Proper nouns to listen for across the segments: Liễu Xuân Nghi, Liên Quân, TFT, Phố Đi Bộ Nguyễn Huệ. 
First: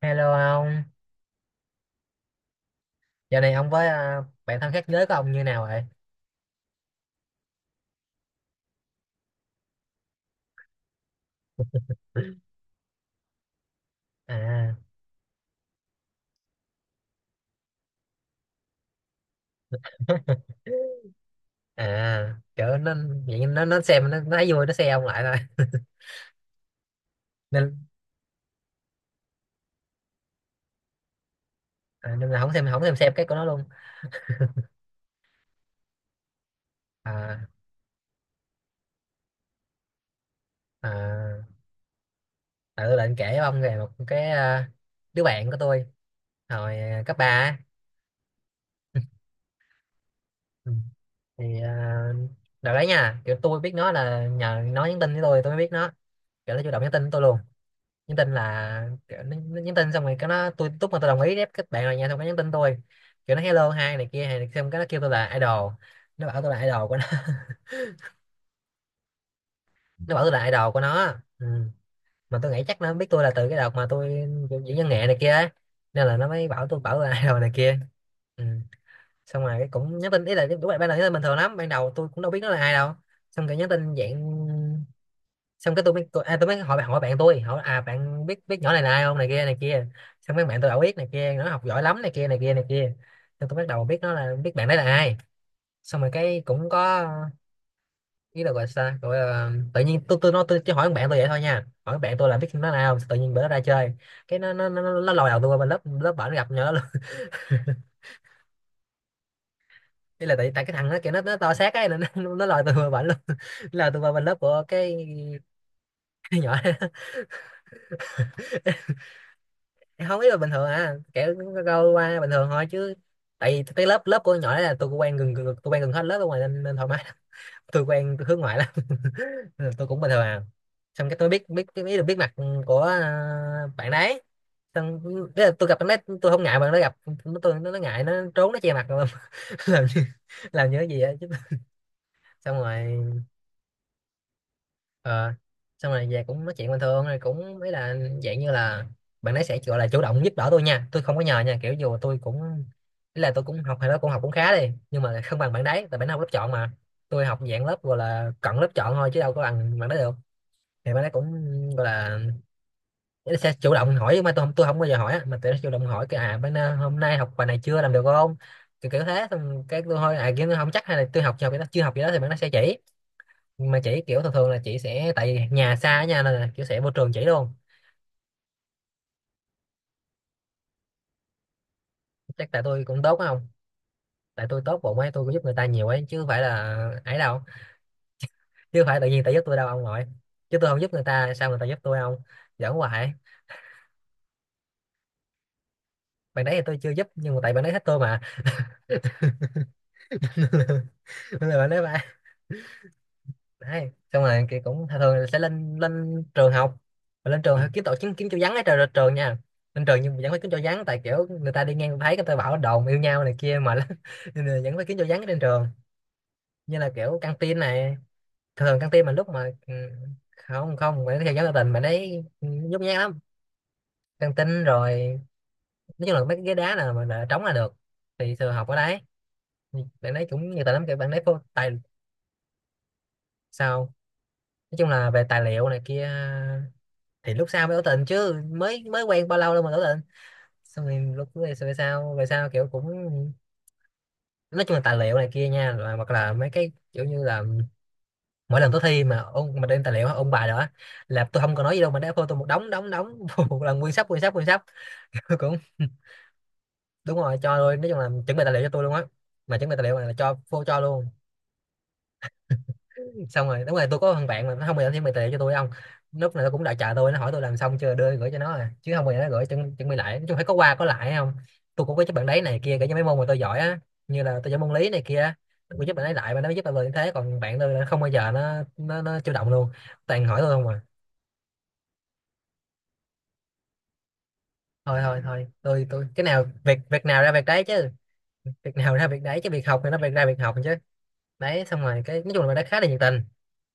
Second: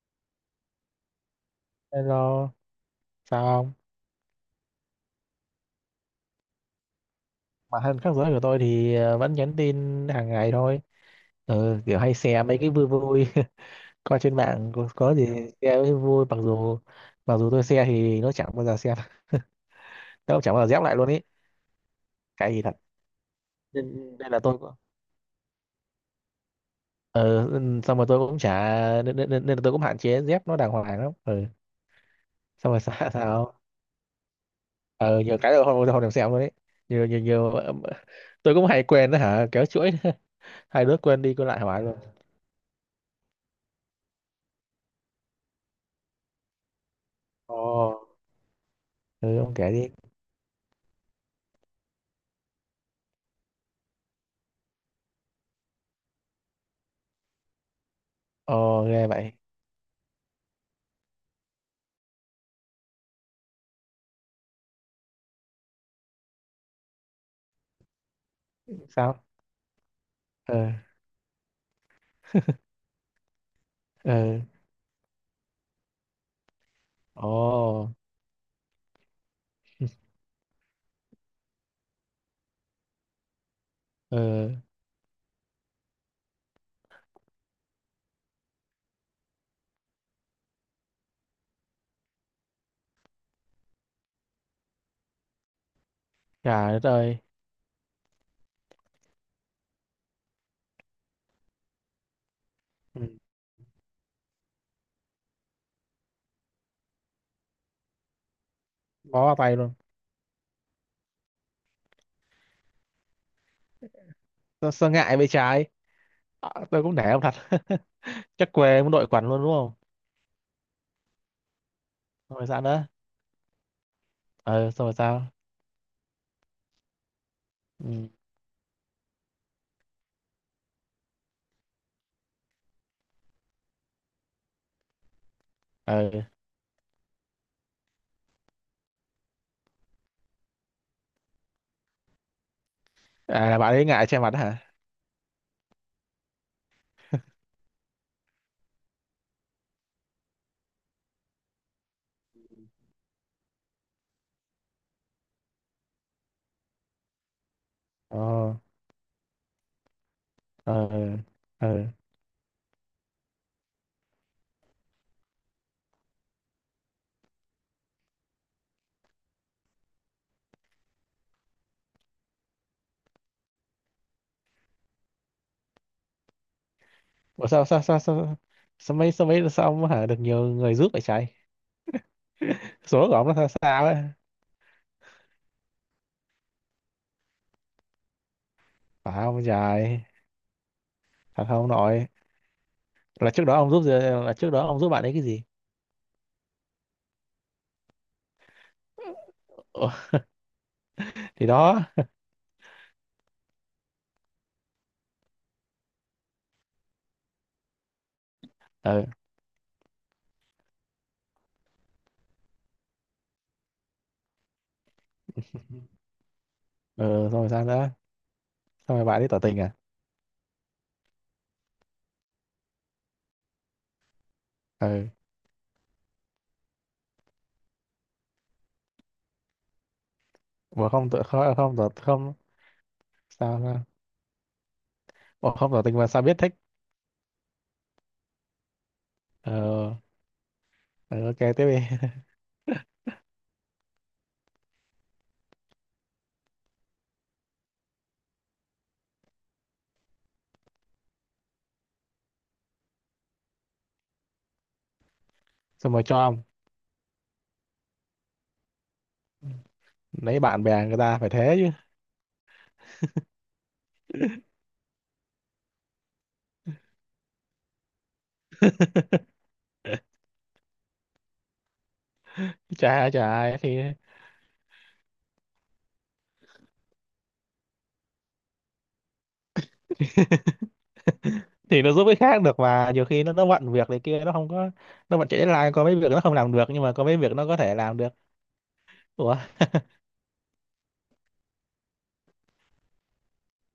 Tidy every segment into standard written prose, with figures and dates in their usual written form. Hello ông, Hello, giờ sao này ông không? với bạn thân khác giới của ông như nào vậy? Mà thân khác giới của tôi thì vẫn nhắn tin hàng ngày thôi. Ừ, kiểu hay share mấy cái vui vui coi trên mạng À, có gì share với vui mặc dù tôi share thì nó chẳng bao giờ xem. Nó chẳng bao giờ dép lại luôn ý, à, cái gì thật. kiểu nó vậy nó xem nên, nên nó là thấy tôi vui cũng nó xem ông lại thôi ừ, nên xong rồi tôi cũng chả nên, nên, nên nên là tôi cũng hạn chế dép nó đàng hoàng lắm. Ừ, à, nên là không xem xong rồi. không xem sao xem cái của nó sao luôn. ừ, nhiều cái rồi không không thèm xem luôn ấy. nhiều nhiều À, nhiều tôi cũng hay quên đó hả, kéo chuỗi. Hai đứa quên đi à, quên lại hỏi luôn. tại tôi định kể với ông về một cái đứa bạn của tôi hồi cấp ba á. Ồ, ừ ông kể đi. Ừ. Thì à, đợt đấy nha, kiểu tôi biết nó là nhờ nó nhắn tin với tôi mới biết nó, kiểu nó chủ động nhắn tin với tôi luôn. Nhắn tin Ồ là ghê kiểu, vậy. Nó nhắn tin xong rồi cái nó tôi lúc mà tôi đồng ý ép các bạn rồi nha xong cái nhắn tin tôi kiểu nó hello hai này kia hay này xong cái nó kêu tôi là idol, nó bảo tôi là idol của nó. Sao? Nó bảo tôi là Ừ. idol của nó, ừ. Mà tôi nghĩ chắc nó biết tôi là từ cái đợt mà tôi Ừ. diễn văn nghệ này kia á. Nên là nó mới bảo tôi là Ồ. idol này kia, ừ. Xong rồi cái cũng nhắn tin ý là đúng là ban đầu nhắn tin bình thường lắm, ban đầu tôi cũng đâu biết nó là ai đâu, xong rồi nhắn tin dạng, Ừ. xong cái tôi mới tôi mới hỏi hỏi bạn tôi hỏi à bạn biết biết nhỏ này là ai không này kia này kia. Xong mấy bạn tôi bảo biết này kia nó học giỏi lắm này kia này kia này kia. Xong tôi bắt đầu biết nó là biết bạn đấy là ai. Xong rồi cái cũng Trời đất có ơi. ý là gọi sao gọi là, tự nhiên tôi tôi chỉ hỏi bạn tôi vậy thôi nha, hỏi bạn tôi là biết nó là ai không, Ừ. tự nhiên bữa đó ra chơi cái nó lòi đầu tôi qua bên lớp lớp bển gặp nhỏ luôn. Bó vào tay luôn. Ý là tại tại cái thằng nó kiểu nó to xác ấy nên nó lòi tôi qua bển luôn. Nó lòi tôi qua bên lớp của Tôi sơ ngại bên trái. cái À, nhỏ đó. tôi cũng nể ông thật. Chắc quê muốn đội quần luôn đúng không? Không ý là bình thường à kiểu câu qua bình Xong rồi thường sao thôi nữa? chứ, tại vì cái lớp lớp của con nhỏ đấy Ừ là xong tôi rồi cũng sao? Tôi quen gần hết lớp ở ngoài nên, nên thoải mái lắm. Tôi Ừ. quen tôi hướng ngoại lắm. Nên là tôi cũng bình thường à, xong cái tôi biết biết biết được biết mặt của bạn đấy. Xong ý là tôi gặp bạn đấy Ừ. tôi không ngại, bạn nó gặp nó ngại nó trốn nó che mặt luôn. Làm làm như cái gì á chứ. Xong rồi, À là bạn ấy ngại che mặt hả? ờ, xong rồi về cũng nói chuyện bình thường rồi cũng mấy là dạng như là bạn ấy sẽ gọi là chủ động giúp đỡ tôi nha, tôi không có nhờ nha, kiểu dù tôi cũng ý là tôi cũng học hay đó cũng học cũng khá đi nhưng mà không bằng bạn đấy, tại bạn ấy học lớp chọn mà, tôi học dạng lớp gọi Ồ. là cận lớp chọn thôi chứ đâu có bằng bạn đấy được. Ừ. Thì bạn ấy cũng Ừ. gọi là ý là sẽ chủ động hỏi nhưng mà tôi không bao giờ hỏi á, mà tôi chủ động hỏi cái à bạn hôm nay học bài này chưa làm được không, kiểu, kiểu thế, xong cái tôi thôi à kiểu tôi không chắc hay là tôi học chưa học vậy đó chưa học vậy đó thì bạn nó sẽ chỉ. Nhưng mà chị kiểu thường thường là chị sẽ tại vì nhà xa nha nên là kiểu sẽ vô trường chỉ Ủa luôn. sao sao sao sao? Sao mấy sao mấy sao ông hả, được nhiều người giúp vậy trái? Chắc tại tôi cũng Số của tốt ông nó không, sao sao ấy. tại tôi tốt bụng ấy tôi cũng giúp người ta nhiều ấy chứ không phải là ấy đâu, chứ không phải tự Phải nhiên tại giúp không tôi đâu ông trời? nội, chứ tôi không giúp người ta Thật sao người ta không giúp tôi nội? không. Giỡn hoài. là trước đó ông giúp gì- là trước đó ông giúp bạn ấy cái gì? Bạn đấy thì tôi chưa giúp nhưng mà tại bạn đấy thích tôi mà. Ủa, thì Nên là bạn đó. đấy ba đấy xong rồi thì cũng thường thường là sẽ lên lên trường học và lên trường kiếm tổ kiếm kiếm chỗ vắng ở Ừ. trường nha. Lên trường nhưng mà vẫn phải kiếm chỗ vắng tại kiểu người ta đi ngang thấy người ta bảo đồn yêu nhau này kia mà. Nên là vẫn phải kiếm chỗ vắng trên trường, như là Ừ kiểu căng xong rồi tin sao nữa? này. Thường căng Xong rồi tin mà bạn đi lúc tỏ mà tình à? Không không phải theo dõi tỏ tình mà đấy, ừ, nhút nhát lắm. Căng tin Ừ rồi, nói chung là mấy cái ghế đá nào mà đã trống là được, thì thường học ở đấy. Thì bạn đấy cũng nhiều tài lắm, mà kiểu không bạn đấy tự phô không tài. không tỏ không? Sao sao? Sao, nói chung là về tài Ủa, liệu không này tỏ tình mà kia. sao biết thích? Thì lúc sau mới tỏ tình chứ mới mới quen bao lâu đâu mà tỏ Ờ. tình. Xong rồi Ừ, lúc ok về tiếp đi. Về sau kiểu cũng nói chung là tài liệu này kia nha, rồi hoặc là mấy cái kiểu như là mỗi lần tôi thi mà ông mà đem tài liệu ông bài đó là tôi không có nói gì đâu mà đá phô tôi một đống đống đống. Một lần nguyên sắp nguyên sắp. Cũng Xong rồi cho ông, đúng rồi cho, rồi nói chung là chuẩn bị tài liệu cho tôi luôn á, mà chuẩn bị tài liệu là cho lấy bạn phô cho bè người luôn. ta phải thế chứ. Xong rồi đúng rồi tôi có thằng bạn mà nó không bao giờ chuẩn bị tài liệu cho tôi không. Lúc này nó cũng đã chờ tôi, nó hỏi tôi làm xong chưa đưa gửi cho nó à chứ không bao giờ nó gửi chuẩn bị lại, nói chung phải có qua có lại không. Tôi cũng có giúp bạn đấy này kia kể như chả mấy ai môn mà chả tôi giỏi ai á, thì. như là tôi giỏi môn lý này kia á, tôi cũng giúp bạn ấy lại mà nó mới giúp bạn như thế, còn bạn tôi là không bao giờ nó chủ động luôn, toàn hỏi tôi không à. Thì nó giúp cái khác được mà, nhiều khi nó bận việc này kia nó không có. Thôi Nó thôi bận chạy thôi deadline, có tôi mấy tôi việc nó cái không nào làm được việc nhưng mà việc có mấy nào ra việc việc nó có đấy thể chứ, làm được. việc nào ra việc Ủa. đấy chứ, việc học thì nó việc ra việc học chứ. Đấy xong rồi cái nói chung là bạn đấy khá là nhiệt tình.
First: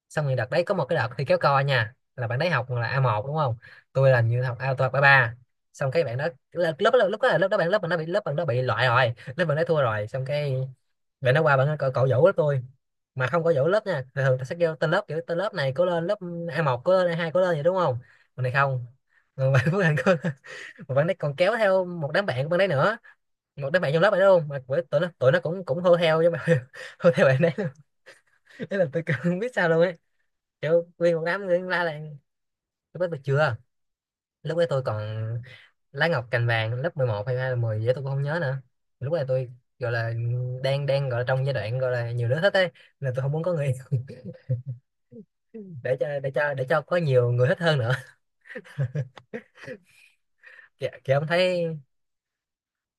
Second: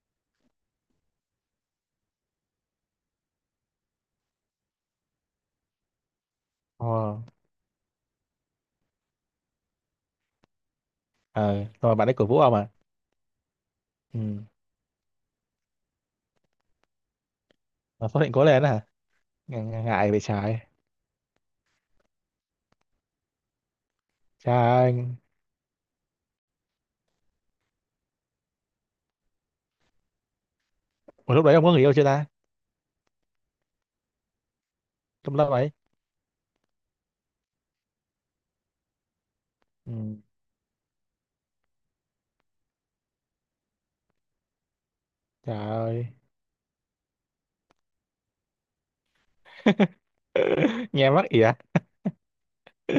Xong rồi đợt đấy có một cái đợt thi kéo co nha là bạn đấy học là A1 đúng không, tôi là như học A tôi học A3. Xong cái bạn đó lớp lớp lúc Ờ. đó là lớp đó bạn lớp mình nó bị lớp bạn đó bị loại rồi, lớp bạn đó thua rồi. Xong cái rồi nó qua Ờ bạn rồi cậu bạn ấy dỗ cổ lớp vũ ông tôi, à? mà không có dỗ lớp nha, thường thường ta Ừ sẽ kêu tên lớp kiểu tên lớp này cố lên lớp A1 cố lên A2 cố lên vậy đúng không, mà số định còn cố này lên đó hả? không. Còn bạn Ngại của bạn ngại cố bị lên trái. mà bạn đấy còn kéo theo một đám bạn của bạn đấy nữa, một đám bạn trong lớp bạn đấy luôn, mà của- Trai. tụi nó cũng cũng hô theo với mà. Hô theo bạn đấy luôn. Thế là tôi cũng không biết sao luôn ấy, kiểu nguyên một Ủa đám lúc đấy người ông có người la yêu chưa làng. ta? Lúc đó tôi chưa, lúc đấy tôi còn Trong lớp ấy. lá ngọc cành vàng, lớp 11 hay hai là 10 gì đó tôi cũng không nhớ nữa. Lúc này tôi gọi Ừ. là đang đang gọi là trong giai đoạn gọi là nhiều đứa thích ấy, nên là tôi không muốn có người Trời để ơi. cho có nhiều người thích hơn nữa. Kiểu, Nghe mắc ỉa.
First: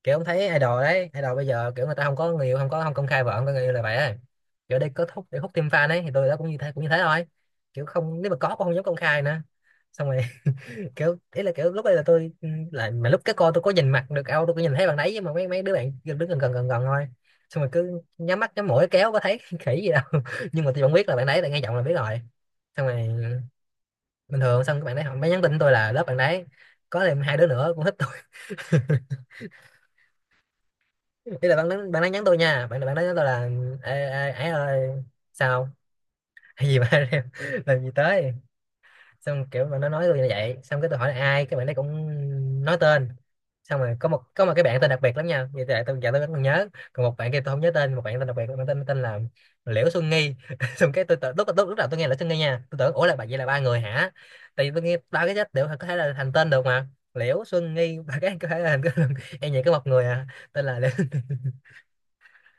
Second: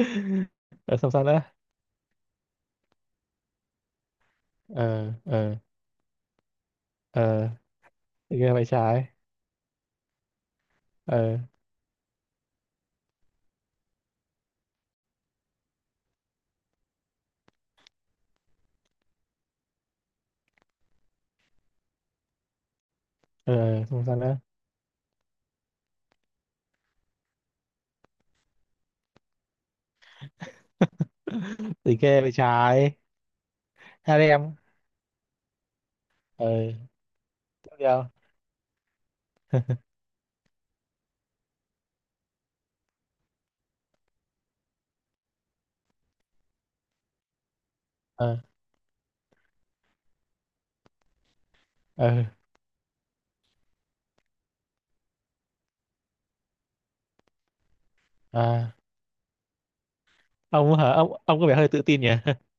kiểu ông thấy idol Ờ, đấy, xong sao idol nữa? bây giờ kiểu người ta không có người yêu, không có không công khai vợ, không có người yêu là vậy ấy. Kiểu đây có Ờ, thúc để hút ờ, thêm fan ấy, thì tôi đó cũng như thế, cũng như thế thôi. ờ. Kiểu không, nếu mà Thì có ghê vậy cũng không dám công trái. khai nữa. Xong rồi. Kiểu Ờ, ý là kiểu lúc đây là tôi lại mà lúc cái cô tôi có nhìn mặt được đâu, tôi có nhìn thấy bạn đấy nhưng mà mấy mấy đứa bạn đứng gần gần gần gần thôi. Xong rồi cứ nhắm mắt nhắm mũi kéo có thấy khỉ gì đâu nhưng mà tôi vẫn biết là bạn đấy, là nghe giọng là biết rồi. Xong rồi ờ, xong sao nữa? bình thường, xong các bạn đấy họ mới nhắn tin tôi là lớp bạn đấy có thêm hai đứa nữa cũng thích tôi. Ý là bạn đấy, Thì bạn đấy ghê nhắn vậy tôi nha, bạn trái. bạn đấy nhắn tôi là ê, Hai đứa ê, ấy em. ơi sao Ờ, hay gì mà tiếp làm gì theo. tới. Xong kiểu mà nó nói tôi như vậy, xong cái tôi hỏi là ai, cái bạn đấy cũng nói tên. Xong rồi có một cái bạn tên đặc biệt lắm nha, vậy tại tôi giờ tôi vẫn còn nhớ. Còn một bạn kia tôi không nhớ tên, một bạn tên Ờ, đặc biệt, bạn tên tên là Liễu Xuân Nghi. Xong cái tôi lúc lúc lúc đầu tôi nghe ờ, Liễu Xuân Nghi nha, tôi tưởng ủa là bạn, vậy là ba người hả? Tại vì tôi nghe ba cái chết đều có thể là thành tên được mà. Liễu Xuân Nghi, ba cái có thể là à. thành em, vậy có một người à. Tên Ông là Liễu. hả? Ông có vẻ hơi tự tin nhỉ?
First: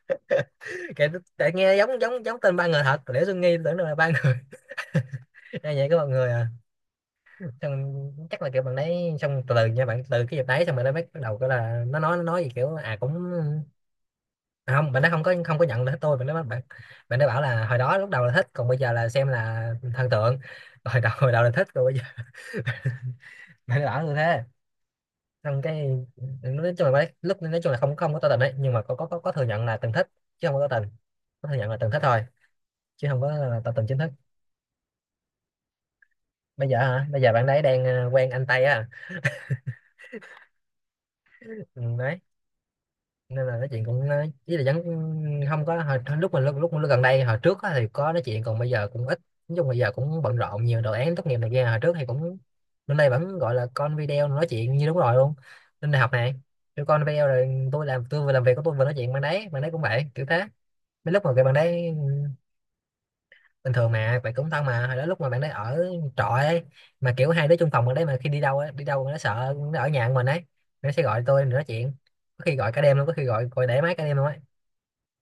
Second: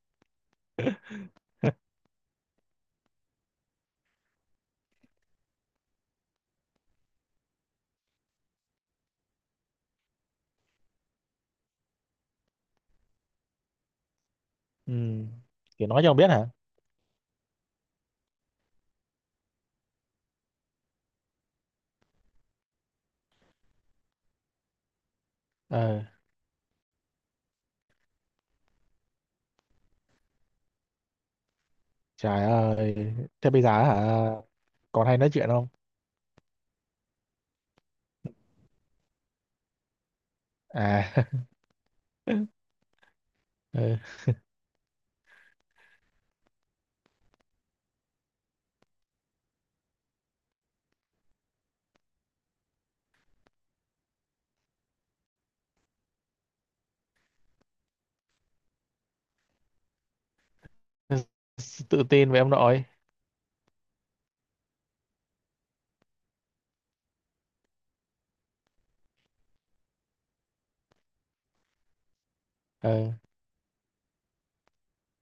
Kể. Tại nghe giống giống giống tên ba người thật, Liễu Xuân Nghi, tưởng đâu là ba người. Em vậy có một người à. Xong chắc là kiểu bạn đấy, xong từ từ nha, bạn từ cái dịp đấy xong bạn đấy bắt đầu cái là nó nói gì kiểu à cũng, à không, Ừ. bạn nó không có nhận Kiểu được hết nói cho ông tôi, bạn biết nó hả? bạn, bạn nó bảo là hồi đó lúc đầu là thích, còn bây giờ là xem là thần tượng. Hồi đầu là thích, rồi bây giờ bạn nó bảo như thế. Xong cái Ờ, nói chung là bạn ấy, lúc nói chung là không không có tỏ tình đấy, nhưng mà có thừa nhận là từng thích, chứ không có tỏ tình. Có thừa nhận là từng thích thôi, trời chứ ơi. không có Thế là bây giờ tỏ tình chính thức. hả? Còn hay nói chuyện không? Bây giờ hả, bây giờ bạn đấy đang quen anh Tây á. À, Ừ, đấy. Nên là nói chuyện ờ, cũng ý là vẫn không có, hồi lúc mà lúc gần đây, hồi trước á thì có nói chuyện còn bây giờ cũng ít. Nói chung bây giờ cũng bận rộn nhiều, đồ án tốt nghiệp này kia. Hồi trước thì cũng bên đây vẫn gọi là con video nói chuyện như đúng rồi luôn. Lên đại học này tụi con video rồi, tôi làm, tôi vừa làm việc của tôi vừa nói chuyện, bạn đấy cũng vậy kiểu thế. Mấy lúc mà cái bạn đấy tự tin với ông nội. bình thường mà bạn cũng thân, mà hồi đó lúc mà bạn đấy ở trọ ấy, mà kiểu hai đứa chung phòng bạn đấy, mà khi đi đâu ấy, đi đâu nó sợ nó ở nhà của mình ấy, nó sẽ gọi tôi để nói chuyện. Có khi gọi cả đêm Ờ. luôn, có khi gọi gọi để máy cả đêm luôn á,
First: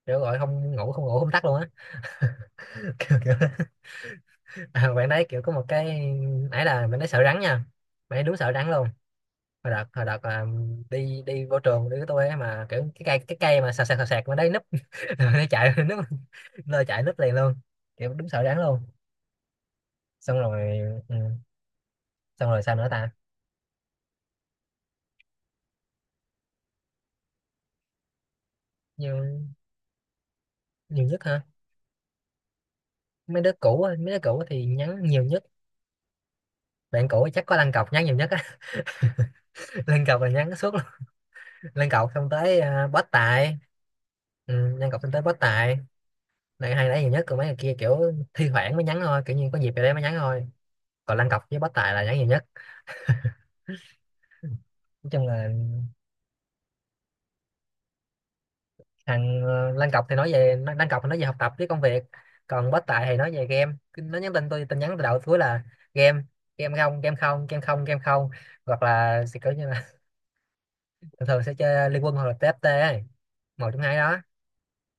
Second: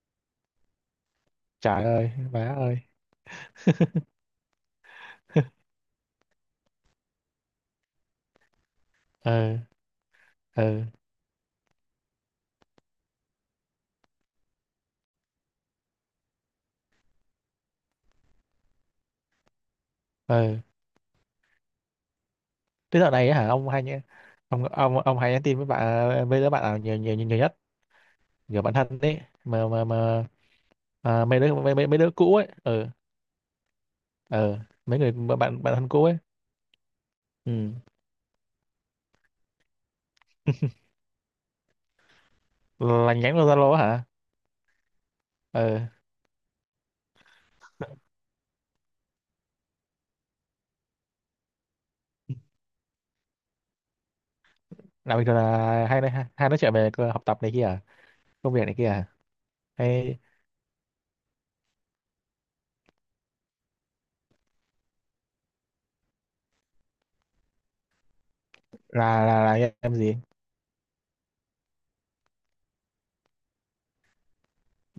kiểu gọi không ngủ không ngủ không tắt luôn á. Trời ơi má ơi. Kiểu à, bạn đấy kiểu có một cái ấy là bạn ấy sợ rắn nha. Bạn ấy đúng sợ rắn luôn. Ừ. Hồi đợt Ừ. đi đi vô trường đi với tôi ấy mà, kiểu cái cây mà sạc sạc sạc sạc mà đấy núp. Rồi nó chạy núp, lơ chạy núp liền luôn, kiểu đúng sợ rắn luôn. Xong Ừ rồi. Ừ, xong rồi sao nữa tới ta? dạo này á hả ông hay nhé. Ông hay nhắn tin với bạn, với đứa bạn nào nhiều nhất, kiểu bạn thân đấy nhiều mà? nhiều nhất À, mấy hả? đứa mấy, mấy, mấy đứa cũ ấy. Ừ. Mấy đứa cũ á, mấy đứa cũ Ừ thì nhắn mấy người nhiều nhất. bạn bạn thân cũ ấy. Bạn cũ chắc có lăn Ừ cọc nhắn nhiều nhất á. Lăn cọc là nhắn suốt luôn. Lăn cọc xong tới bó là nhắn vào tài. Zalo á hả? Ừ, lăn cọc xong tới bó tài. Ừ Này hay nhảy nhiều nhất, còn mấy người kia kiểu thi thoảng mới nhắn thôi, kiểu như có dịp về đấy mới nhắn thôi. Còn Lan Cọc với Bó Tài là nhắn nhiều nhất. Nói là chung bình thường là là hay nói chuyện về học tập này kia à? Công việc này kia à? thằng Lan Cọc thì Hay nói về Lan Cọc thì nói về học tập với công việc. Còn Bó Tài thì nói về game. Cứ nó nhắn tin tôi, tin nhắn từ đầu tới cuối là game, game không game không game không game không, hoặc là là sẽ là kiểu như là là em gì? thường thường sẽ chơi Liên Quân hoặc là TFT ấy. Một trong hai đó.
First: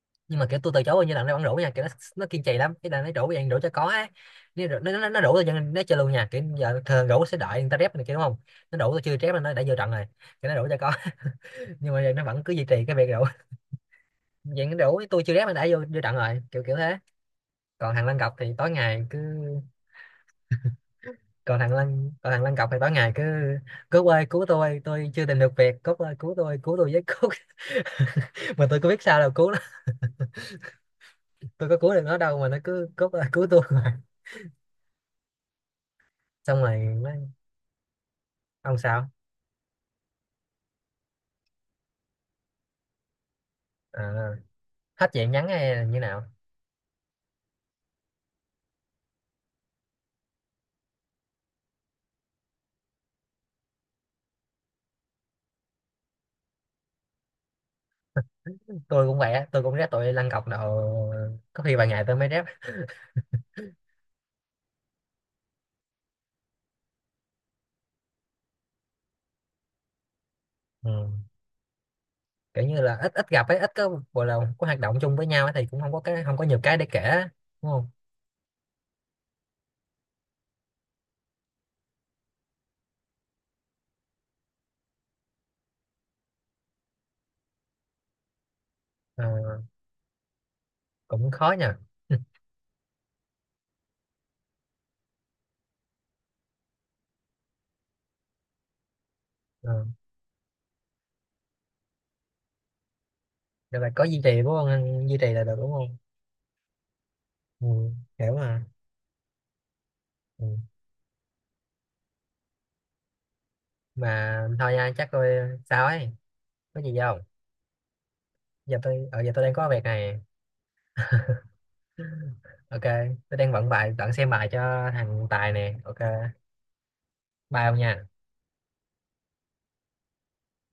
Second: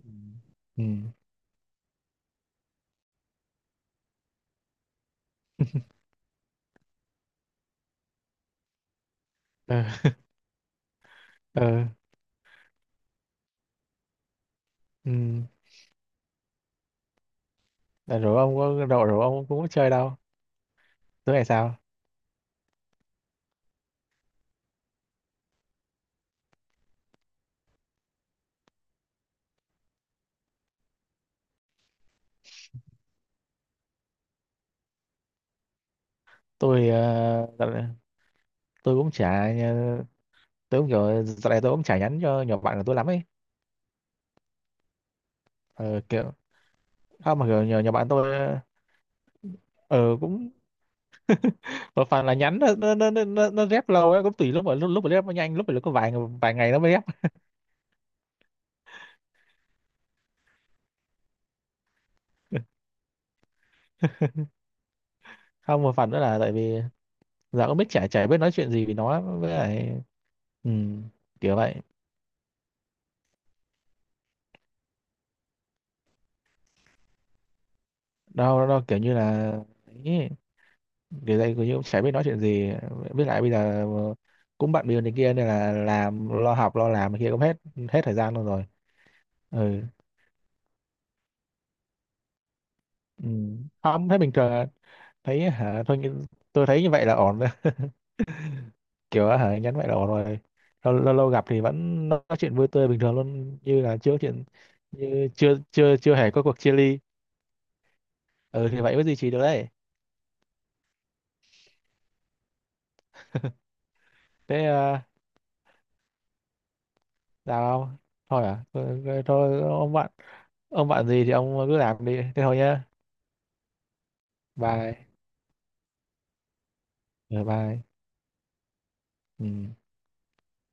Ừ. Nhưng mà kiểu tôi từ Ừ. chối bao nhiêu lần nó vẫn rủ nha, kiểu nó kiên trì lắm, cái là nó rủ vậy, rủ cho có á. Nó rủ tôi cho nên nó chơi luôn nha, kiểu giờ thường rủ sẽ đợi người ta rep này kia đúng không, nó rủ tôi chưa rep là nó đã vô Ừ. trận rồi. Kiểu nó rủ cho có. Nhưng mà giờ nó vẫn cứ duy trì cái việc rủ vậy, nó rủ Ừ. tôi chưa rep nó đã vô vô trận rồi, kiểu kiểu thế. Còn thằng Lăng Ừ. Cọc Rồi thì ông tối có ngày rồi cứ, rồi ông cũng có chơi đâu. Tối ngày còn thằng sao? Lăng còn thằng Lăng Cọc thì tối ngày cứ cứu ơi cứu tôi chưa tìm được việc, cốt ơi cứu tôi, cứu tôi với cốt. Mà tôi có biết sao đâu cứu nó, tôi có cứu được nó đâu, mà nó cứ cốt ơi cứu tôi xong rồi Tôi nó- dạo này ông tôi sao? cũng chả tôi cũng kiểu, dạo này tôi cũng chả nhắn cho nhỏ bạn của tôi lắm ấy. À, hết chuyện nhắn hay là như Ờ, nào? kiểu không, mà kiểu nhỏ bạn tôi ờ, cũng một phần là nhắn nó rep lâu ấy, cũng tùy lúc, mà lúc lúc mà rep nó nhanh, lúc mà có vài vài ngày nó mới rep. Tôi cũng vậy á, tôi cũng rep tụi lăn cọc độ có khi vài ngày tôi mới rep. Không một phần nữa là tại vì giờ cũng biết, chả chả biết nói chuyện gì với nó, với lại ừ, Ừ. kiểu vậy. Kiểu như là ít ít gặp ấy, ít có gọi là có hoạt động chung với nhau ấy, thì cũng không có cái, không có nhiều cái để kể á, đúng không? Đâu đâu kiểu như là ấy, kiểu đây kiểu như cũng chả biết nói chuyện gì, với lại bây giờ cũng bận bịu này kia nên là làm lo học lo làm này kia cũng hết, hết thời gian luôn rồi. Ờ, Ừ. cũng khó nha. Ừ. Ừ. Không thấy bình thường à. Thấy hả thôi nghĩ- Tôi thấy như vậy là ổn rồi. Kiểu hả, nhắn vậy là ổn rồi. Lâu lâu gặp thì vẫn nói chuyện vui tươi bình thường luôn Được như rồi, là có chưa có duy trì chuyện, đúng không? Duy như trì là được chưa đúng chưa không? chưa hề có cuộc chia ly. Ừ. Hiểu mà. Ừ thì vậy mới duy trì được đấy. Ừ. Mà Thế thôi nha à, chắc tôi sao ấy có gì không, làm thôi à giờ tôi ở thôi, giờ tôi đang thôi có việc ông bạn. này. Ông bạn gì thì ông cứ làm đi, thế thôi Ok. nhá. Tôi đang vận bài, bạn xem bài cho Bye. thằng Tài nè, ok. Ừ, Bye ông bye. nha. Ừ.